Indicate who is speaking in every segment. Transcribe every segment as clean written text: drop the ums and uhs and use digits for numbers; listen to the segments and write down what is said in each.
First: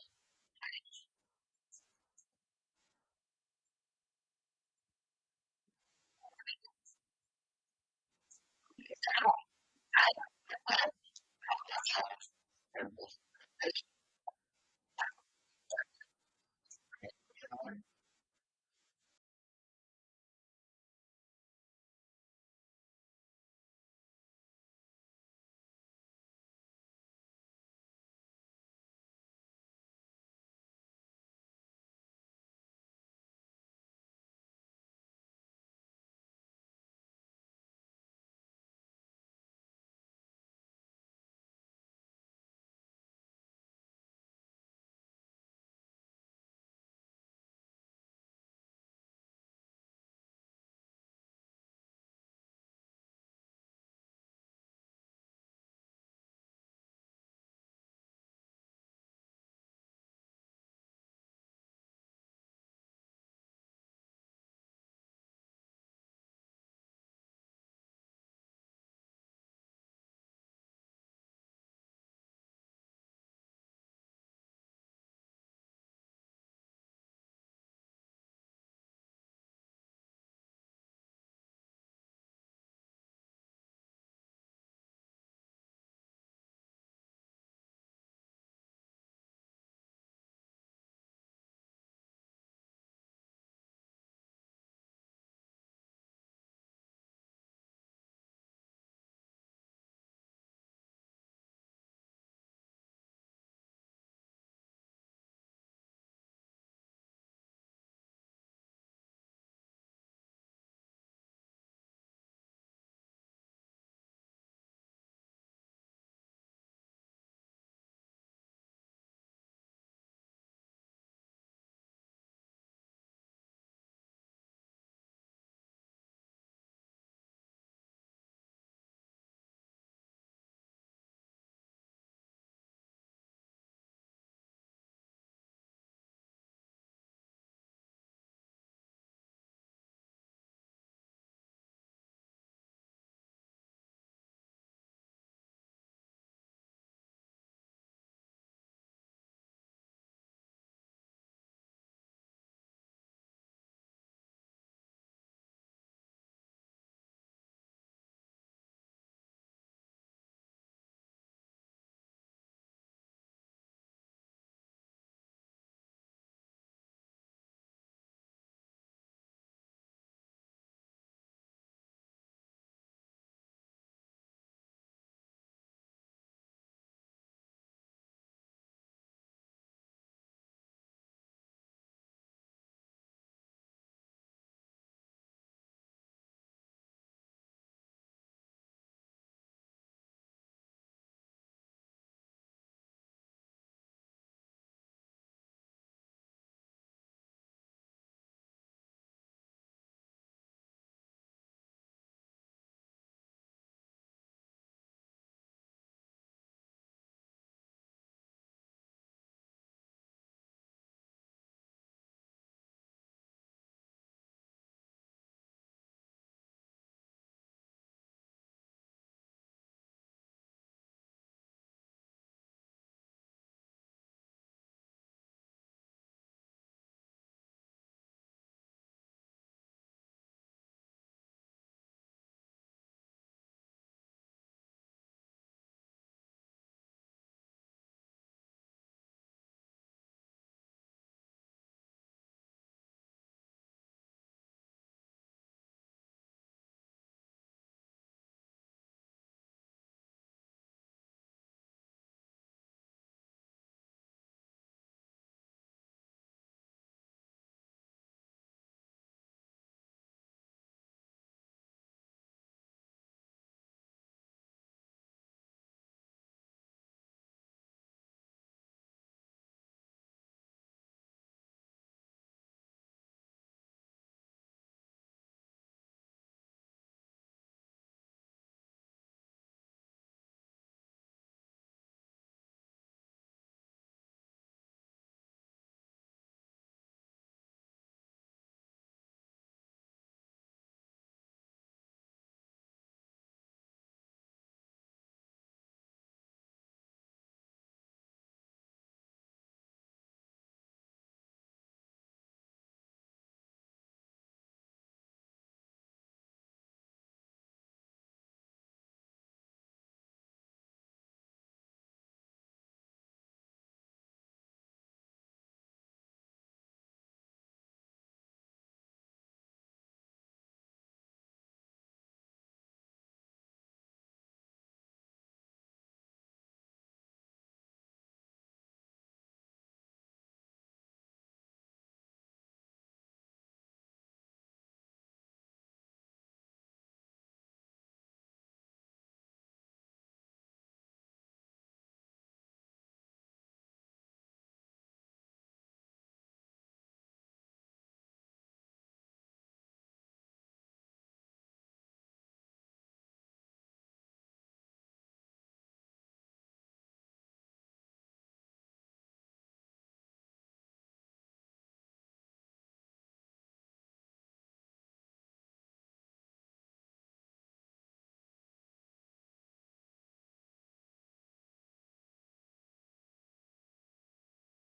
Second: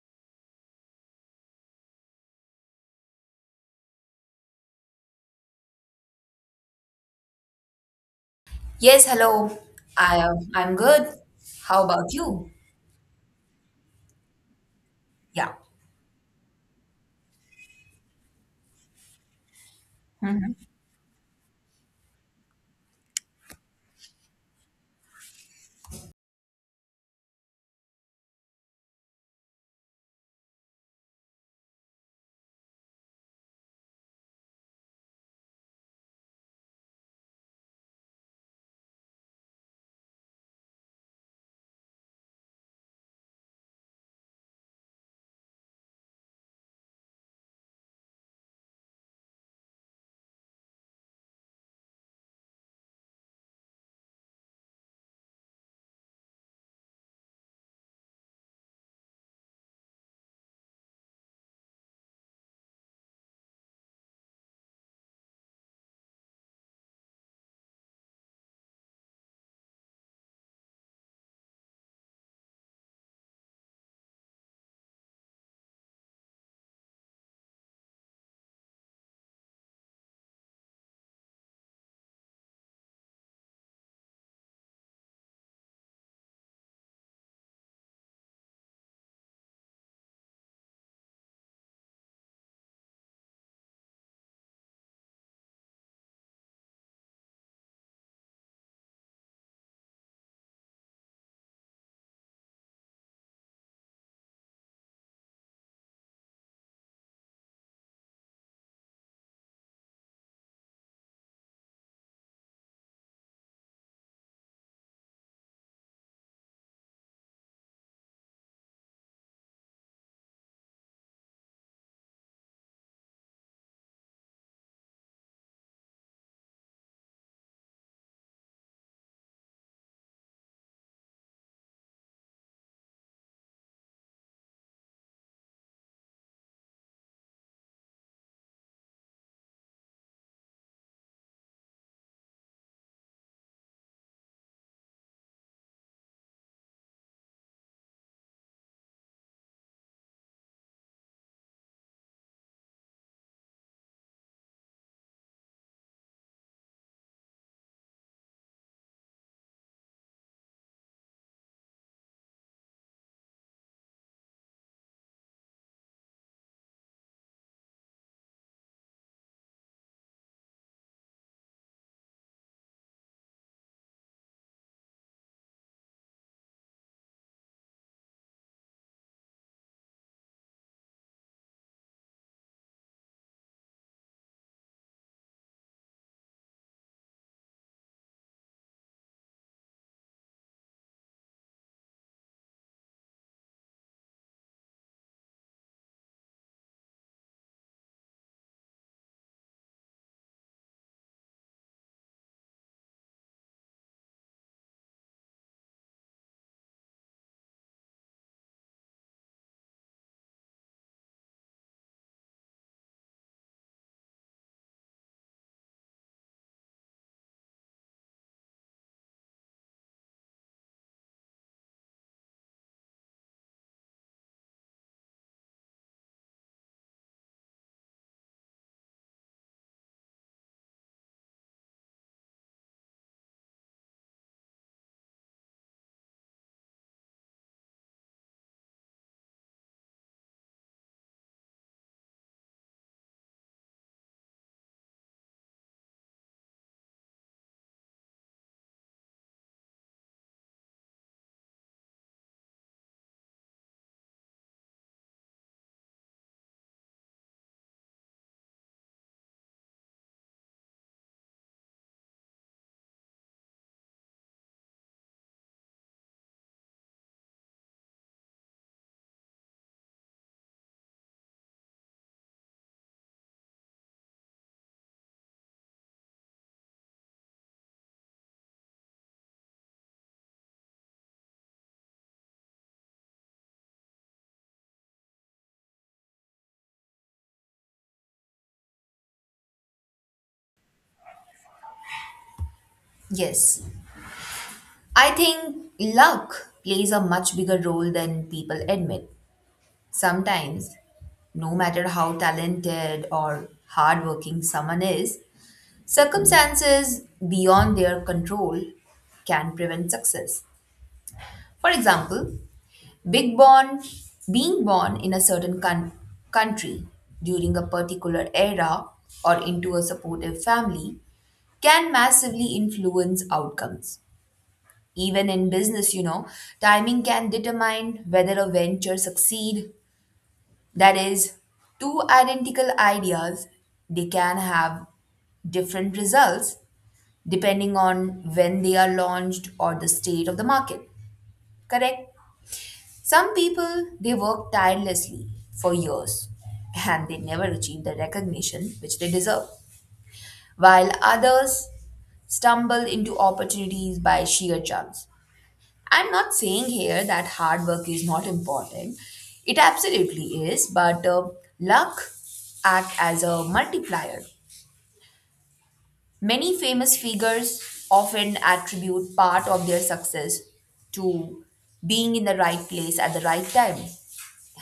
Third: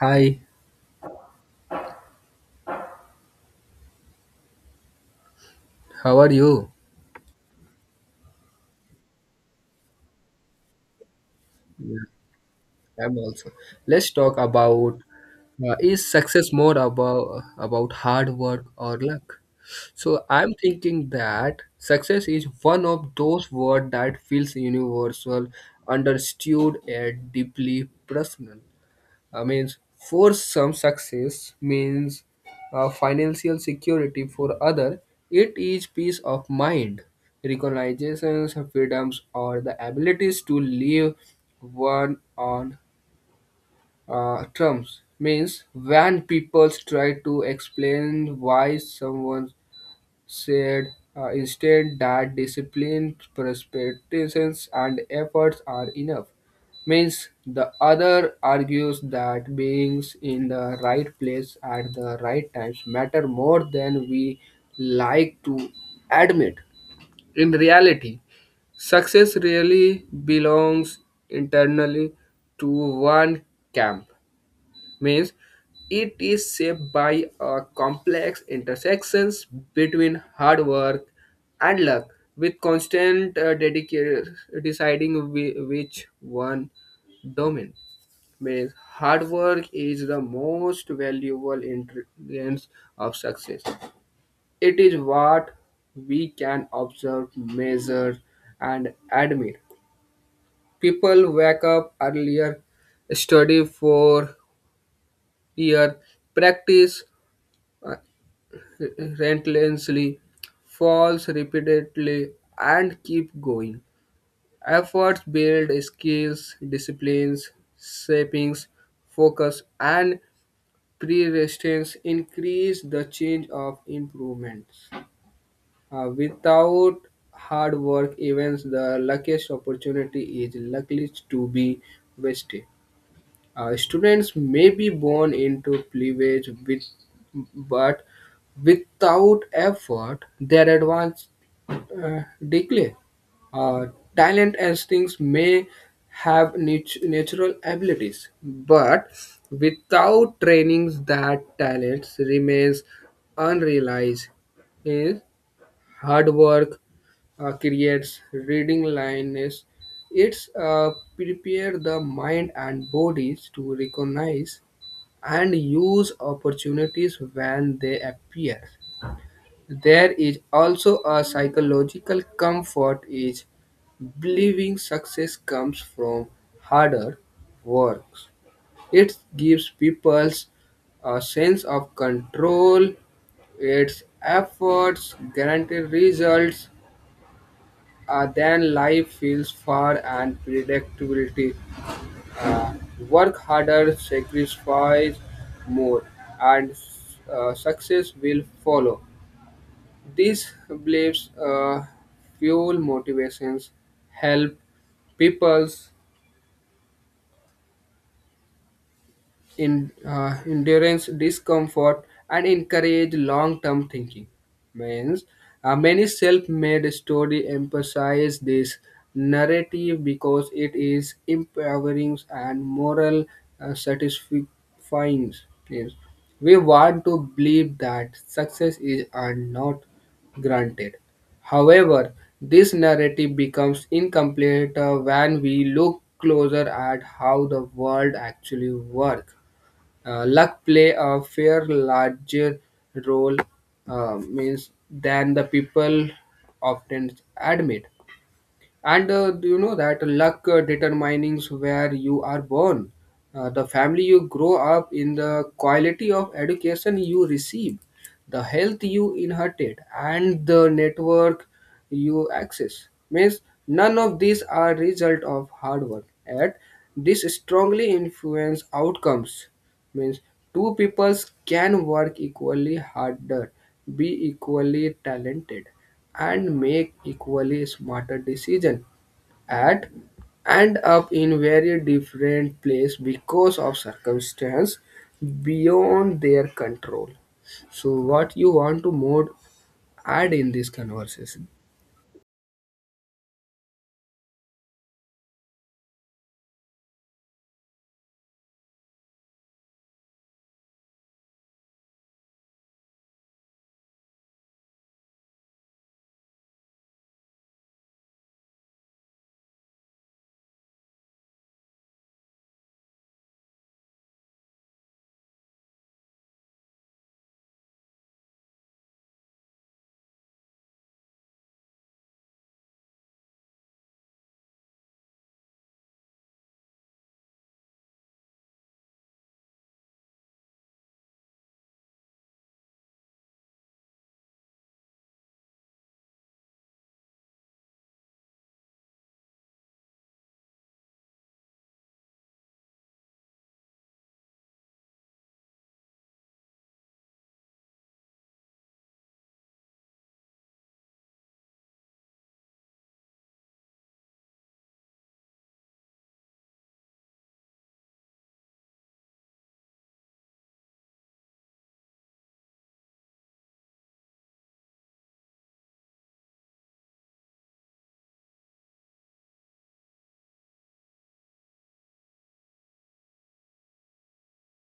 Speaker 1: Hi, how are you?
Speaker 2: Yes, hello. I I'm good. How about you?
Speaker 1: I'm also. Let's talk about
Speaker 2: Yeah.
Speaker 1: is success more about hard work or luck? So I'm thinking that success is one of those words that feels universal, understood, and deeply personal. Means for some success means financial security, for other it is peace of mind, recognitions, freedoms, or the abilities to live one on terms. Means when people try to explain why someone said instead that discipline, perseverance, and efforts are enough. Means the other argues that being in the right place at the right times matter more than we like to admit. In reality, success really belongs internally to one camp. Means it is shaped by a complex intersections between hard work and luck with constant deciding which one domain. Means hard work is the most valuable ingredients of success. It is what we can observe, measure, and admire. People wake up earlier, study for year, practice uh, relentlessly, falls repeatedly, and keep going. Efforts build skills, disciplines, shapings, focus, and pre-resistance increase the change of improvements. Without hard work, even the luckiest opportunity is likely to be wasted. Students may be born into privilege, with, but without effort, their advance uh, decay. Uh, talent and things may have natural abilities, but without trainings, that talents remains unrealized. Is hard work, creates reading lines. It's prepare the mind and bodies to recognize and use opportunities when they appear. There is also a psychological comfort is believing success comes from harder works. It gives people a sense of control, its efforts guarantee results, then life feels far and predictability. Uh, work harder, sacrifice more, and success will follow. These beliefs fuel motivations, help people's in, endurance discomfort and encourage long-term thinking. Means Many self-made story emphasize this narrative because it is empowering and moral satisfying. Yes. We want to believe that success is earned, not granted. However, this narrative becomes incomplete when we look closer at how the world actually works. Luck play a fair larger role means than the people often admit. And do you know that luck determines where you are born, the family you grow up in, the quality of education you receive, the health you inherited, and the network you access. Means none of these are result of hard work. Yet, this strongly influence outcomes. Means two peoples can work equally harder, be equally talented, and make equally smarter decision at end up in very different place because of circumstance beyond their control. So what you want to more add in this conversation?
Speaker 2: Yes, I think luck plays a much bigger role than people admit. Sometimes, no matter how talented or hardworking someone is, circumstances beyond their control can prevent success. For example, big born being born in a certain con country during a particular era or into a supportive family can massively influence outcomes. Even in business, you know, timing can determine whether a venture succeed. That is, two identical ideas, they can have different results depending on when they are launched or the state of the market. Correct? Some people, they work tirelessly for years and they never achieve the recognition which they deserve, while others stumble into opportunities by sheer chance. I'm not saying here that hard work is not important, it absolutely is, but luck act as a multiplier. Many famous figures often attribute part of their success to being in the right place at the right time.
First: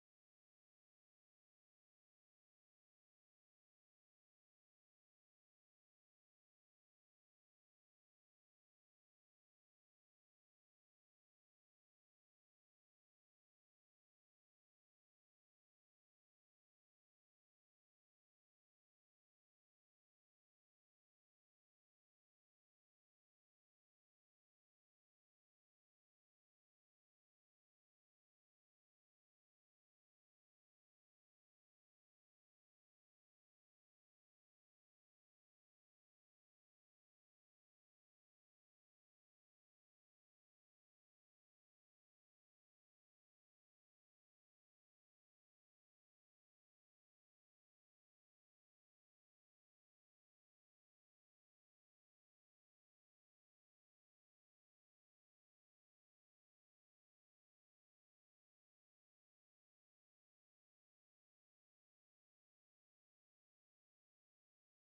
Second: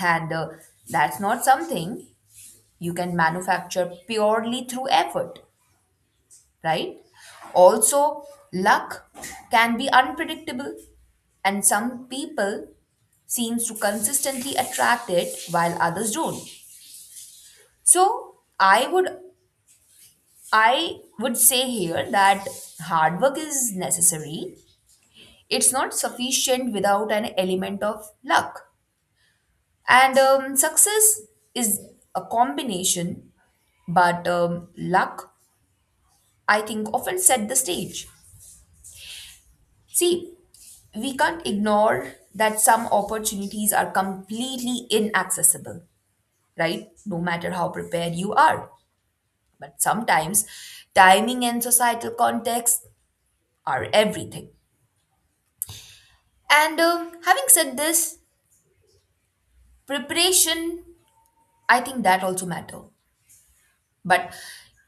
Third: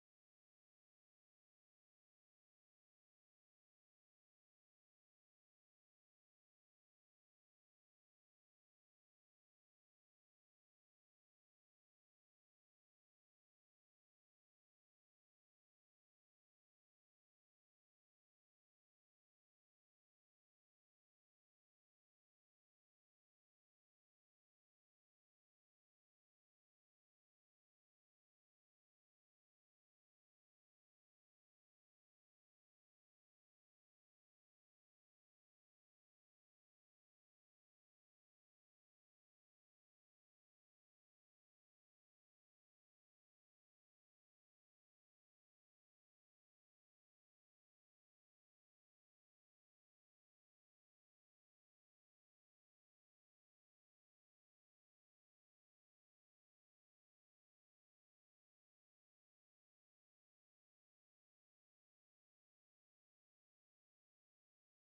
Speaker 2: And that's not something you can manufacture purely through effort, right? Also, luck can be unpredictable, and some people seems to consistently attract it while others don't. So, I would say here that hard work is necessary. It's not sufficient without an element of luck. And success is a combination, but luck, I think, often set the stage. See, we can't ignore that some opportunities are completely inaccessible, right? No matter how prepared you are. But sometimes timing and societal context are everything. And having said this, preparation, I think that also matter. But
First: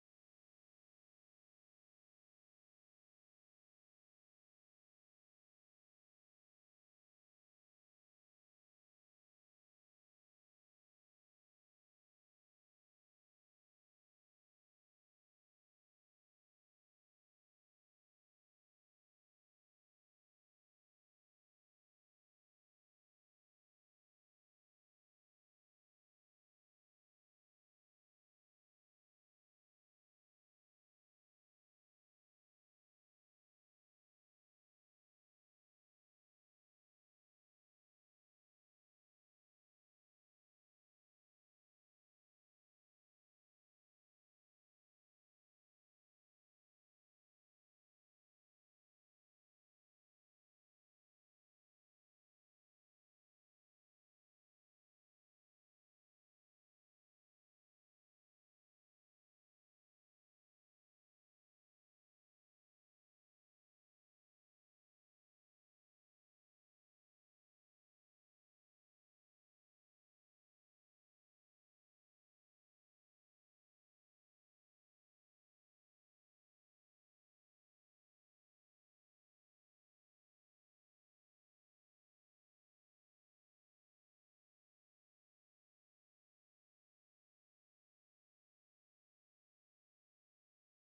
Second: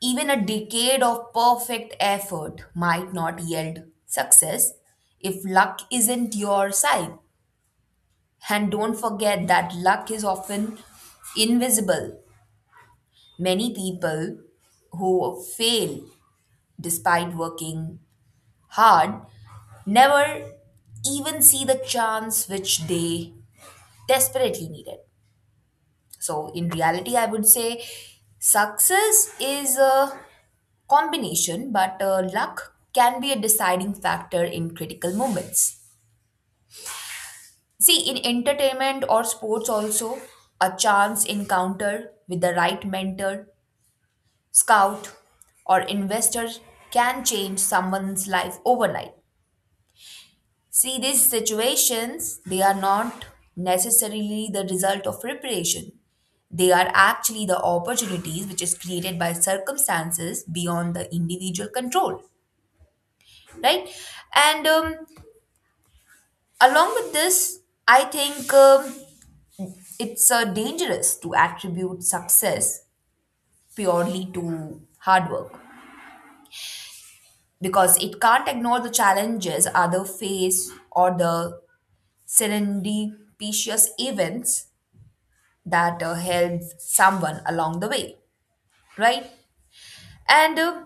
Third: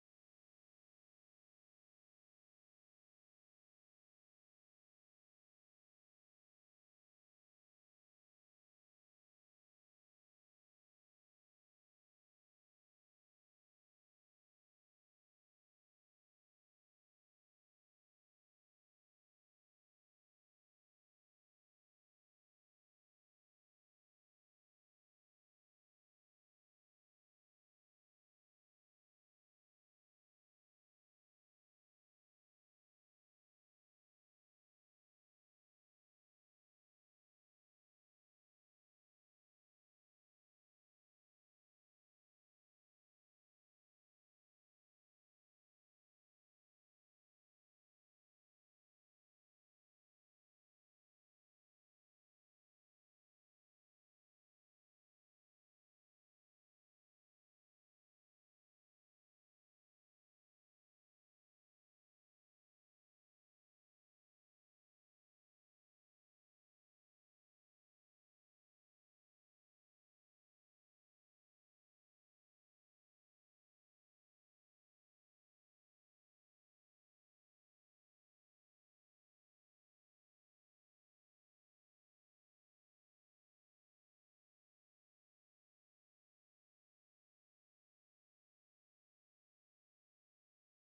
Speaker 2: even a decade of perfect effort might not yield success if luck isn't your side. And don't forget that luck is often invisible. Many people who fail despite working hard never even see the chance which they desperately needed. So, in reality, I would say success is a combination, but luck can be a deciding factor in critical moments. See, in entertainment or sports, also, a chance encounter with the right mentor, scout, or investor can change someone's life overnight. See, these situations, they are not necessarily the result of preparation. They are actually the opportunities which is created by circumstances beyond the individual control, right? And along with this, I think it's dangerous to attribute success purely to hard work because it can't ignore the challenges other face or the serendipitous events that help someone along the way, right? And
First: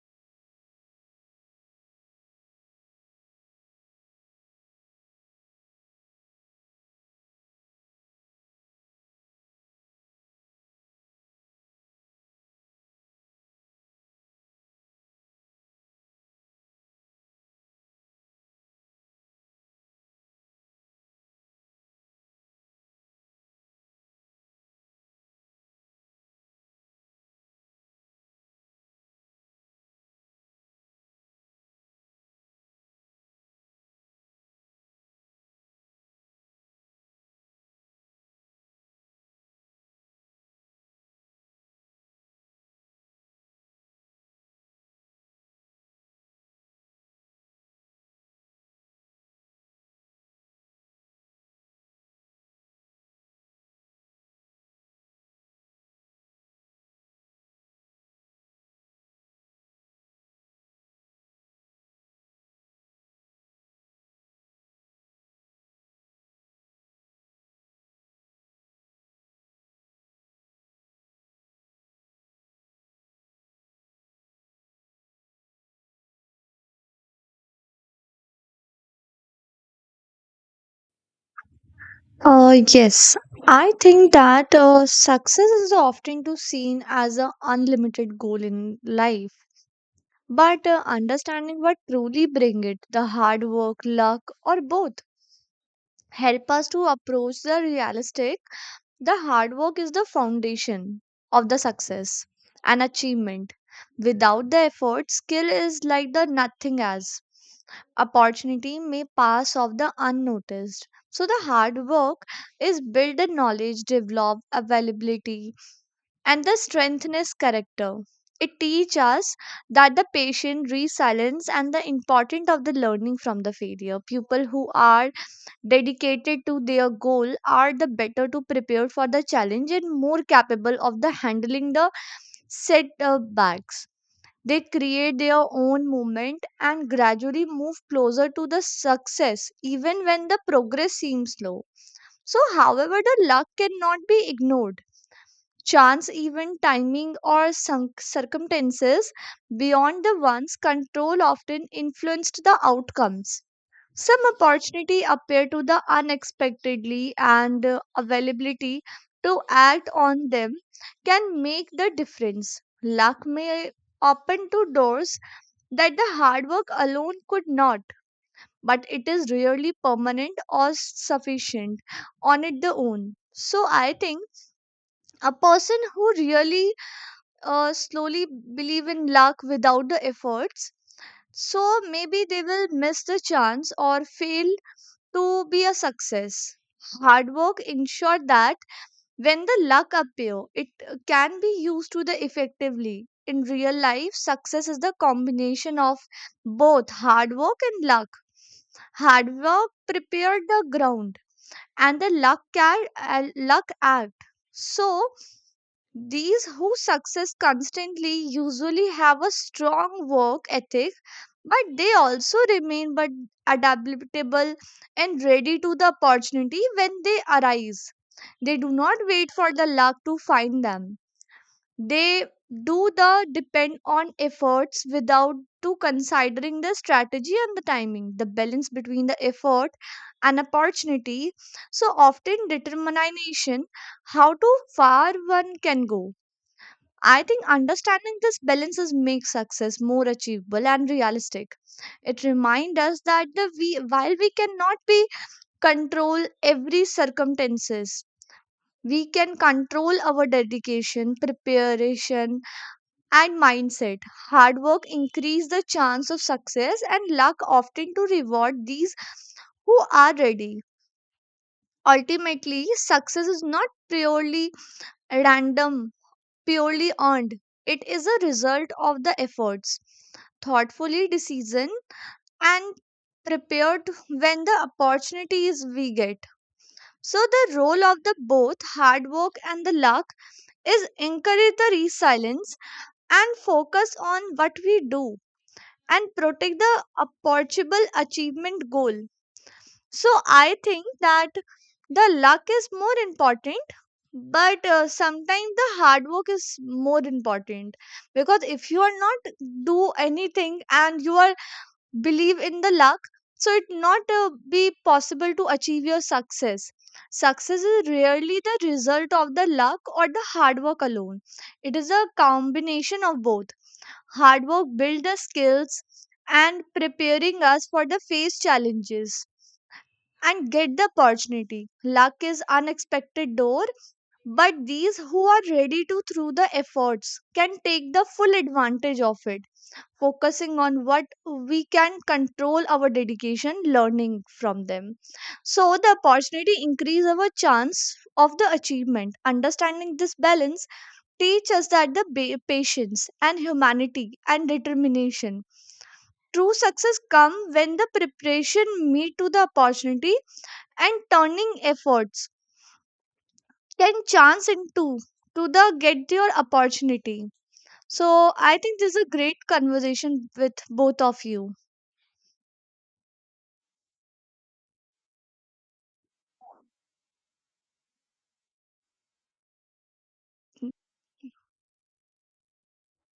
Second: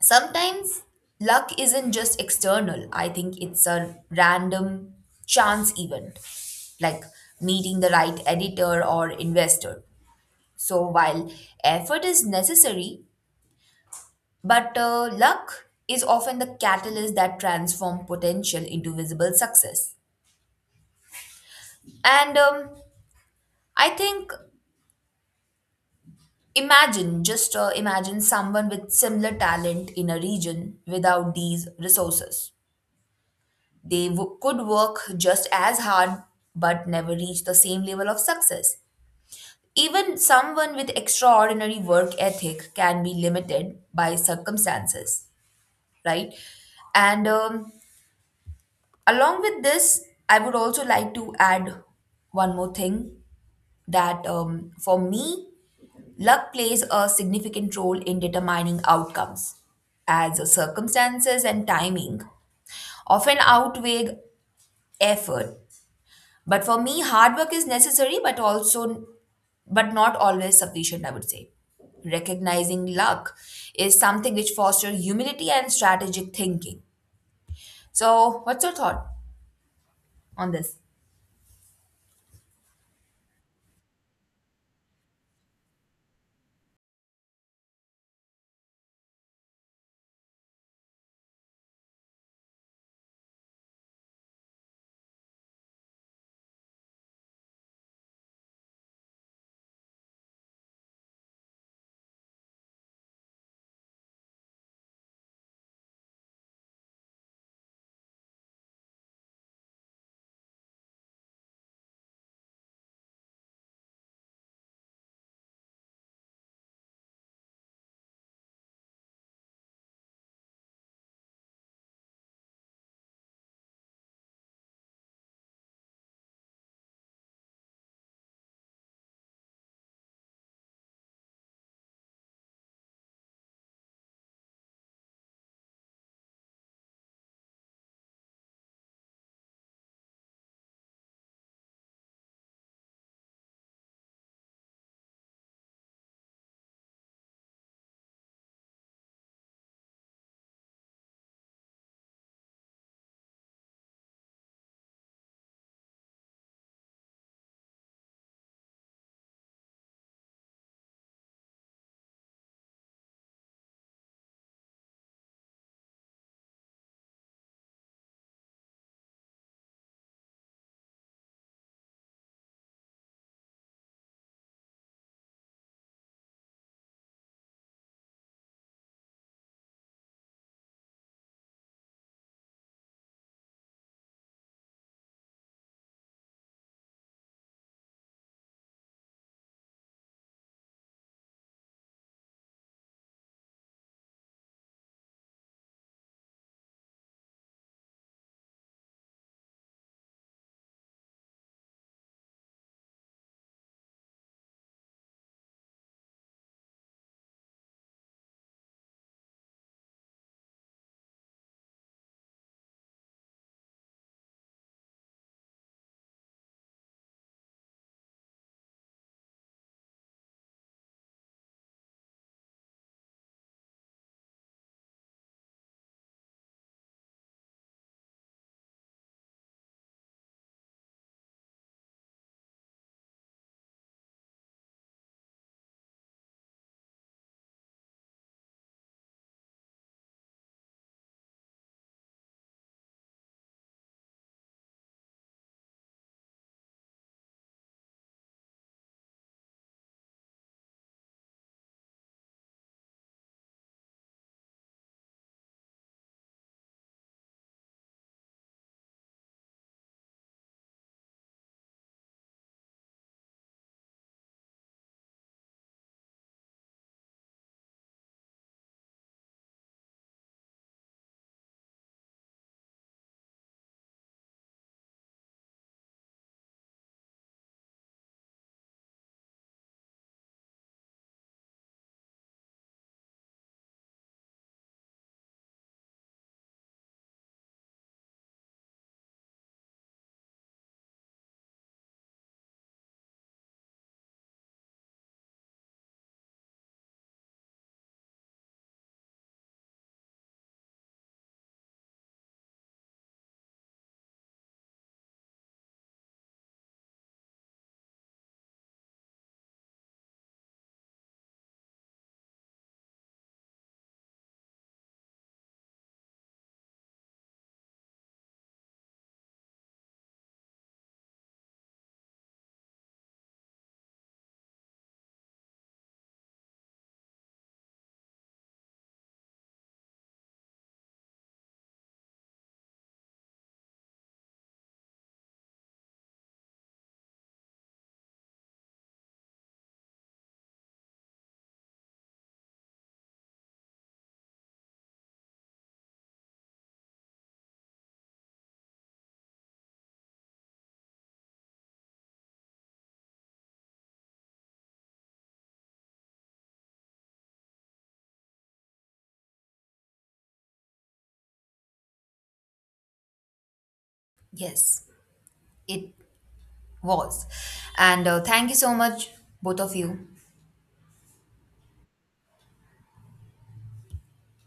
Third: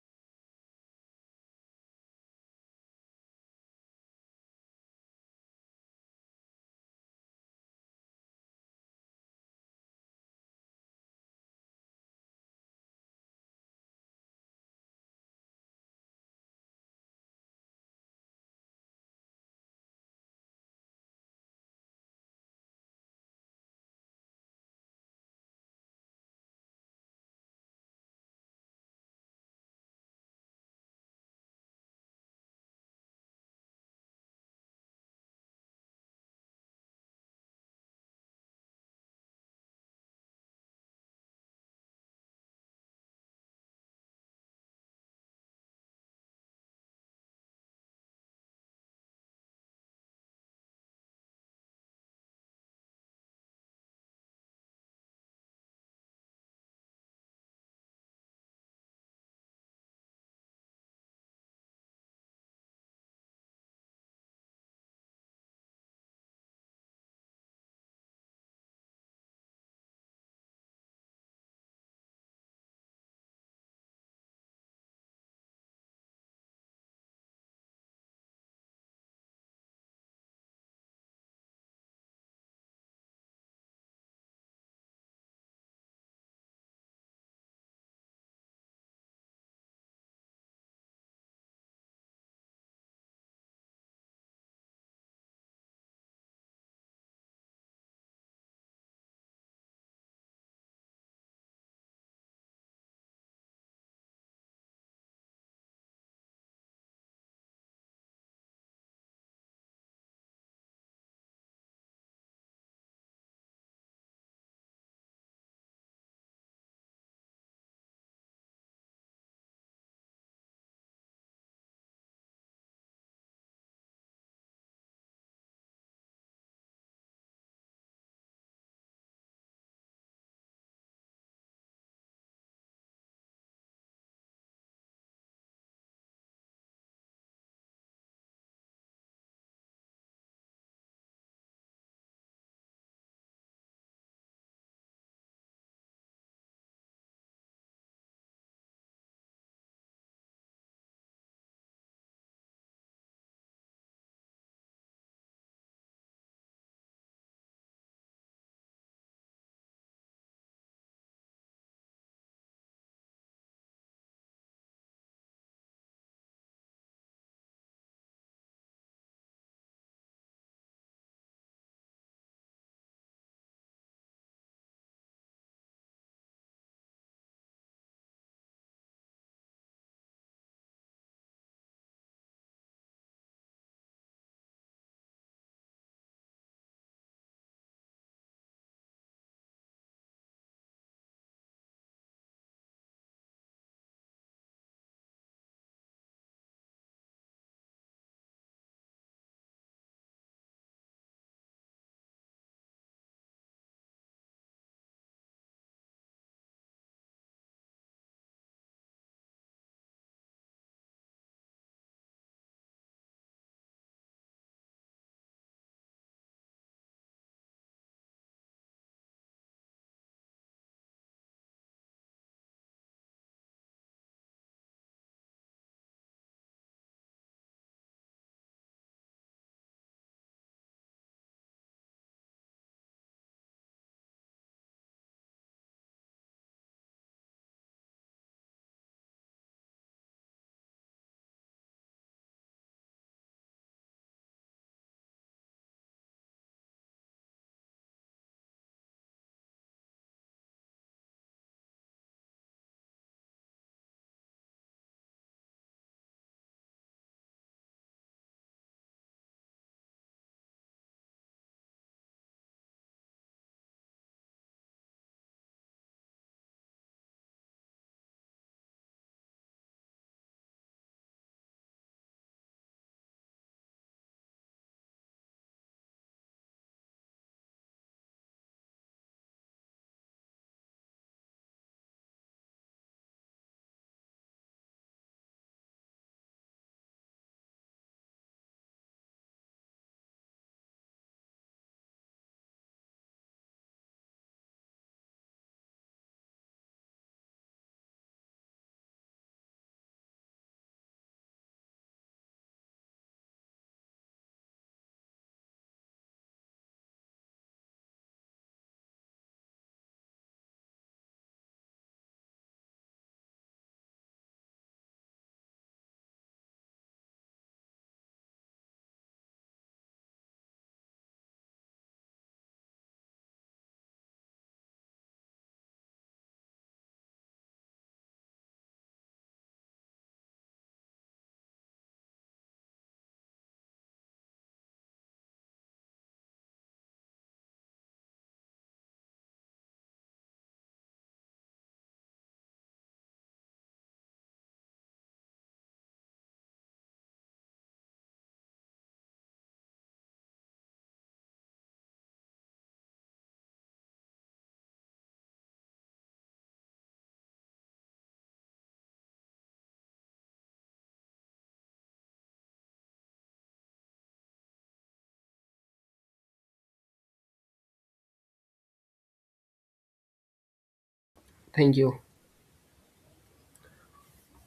Speaker 2: sometimes luck isn't just external, I think it's a random chance event, like meeting the right editor or investor. So while effort is necessary, but luck is often the catalyst that transforms potential into visible success. And I think imagine, just imagine someone with similar talent in a region without these resources. They could work just as hard but never reach the same level of success. Even someone with extraordinary work ethic can be limited by circumstances, right? And along with this, I would also like to add one more thing that for me, luck plays a significant role in determining outcomes, as circumstances and timing often outweigh effort. But for me, hard work is necessary, but also, but not always sufficient, I would say. Recognizing luck is something which fosters humility and strategic thinking. So, what's your thought on this?
Speaker 3: Uh, yes, I think that success is often too seen as an unlimited goal in life. But understanding what truly bring it, the hard work, luck, or both, help us to approach the realistic. The hard work is the foundation of the success and achievement. Without the effort, skill is like the nothing as opportunity may pass off the unnoticed. So the hard work is build the knowledge, develop availability, and the strengthen is character. It teaches us that the patient resilience and the importance of the learning from the failure. People who are dedicated to their goal are the better to prepared for the challenge and more capable of the handling the setbacks. They create their own movement and gradually move closer to the success even when the progress seems slow. So however, the luck cannot be ignored. Chance event, timing, or sunk circumstances beyond the one's control often influenced the outcomes. Some opportunity appear to the unexpectedly, and availability to act on them can make the difference. Luck may open to doors that the hard work alone could not, but it is rarely permanent or sufficient on it the own. So I think a person who really slowly believe in luck without the efforts, so maybe they will miss the chance or fail to be a success. Hard work ensure that when the luck appear, it can be used to the effectively. In real life, success is the combination of both hard work and luck. Hard work prepared the ground and the luck, luck act. So these who success constantly usually have a strong work ethic, but they also remain but adaptable and ready to the opportunity when they arise. They do not wait for the luck to find them. They do the depend on efforts without to considering the strategy and the timing. The balance between the effort and opportunity so often determination how to far one can go. I think understanding this balances makes success more achievable and realistic. It reminds us that the we, while we cannot be control every circumstances, we can control our dedication, preparation, and mindset. Hard work increase the chance of success, and luck often to reward these who are ready. Ultimately, success is not purely random purely earned. It is a result of the efforts, thoughtfully decision, and prepared when the opportunities we get. So the role of the both hard work and the luck is encourage the resilience and focus on what we do and protect the approachable achievement goal. So I think that the luck is more important, but sometimes the hard work is more important because if you are not do anything and you are believe in the luck, so it not be possible to achieve your success. Success is rarely the result of the luck or the hard work alone. It is a combination of both. Hard work build the skills and preparing us for the face challenges and get the opportunity. Luck is unexpected door, but these who are ready to through the efforts can take the full advantage of it, focusing on what we can control our dedication learning from them. So the opportunity increase our chance of the achievement. Understanding this balance teach us that patience and humanity and determination. True success come when the preparation meet to the opportunity and turning efforts can chance into to the get your opportunity. So I think this is a great conversation with both of you.
Speaker 2: Yes, it was. And thank you so much, both of you.
Speaker 1: Thank you.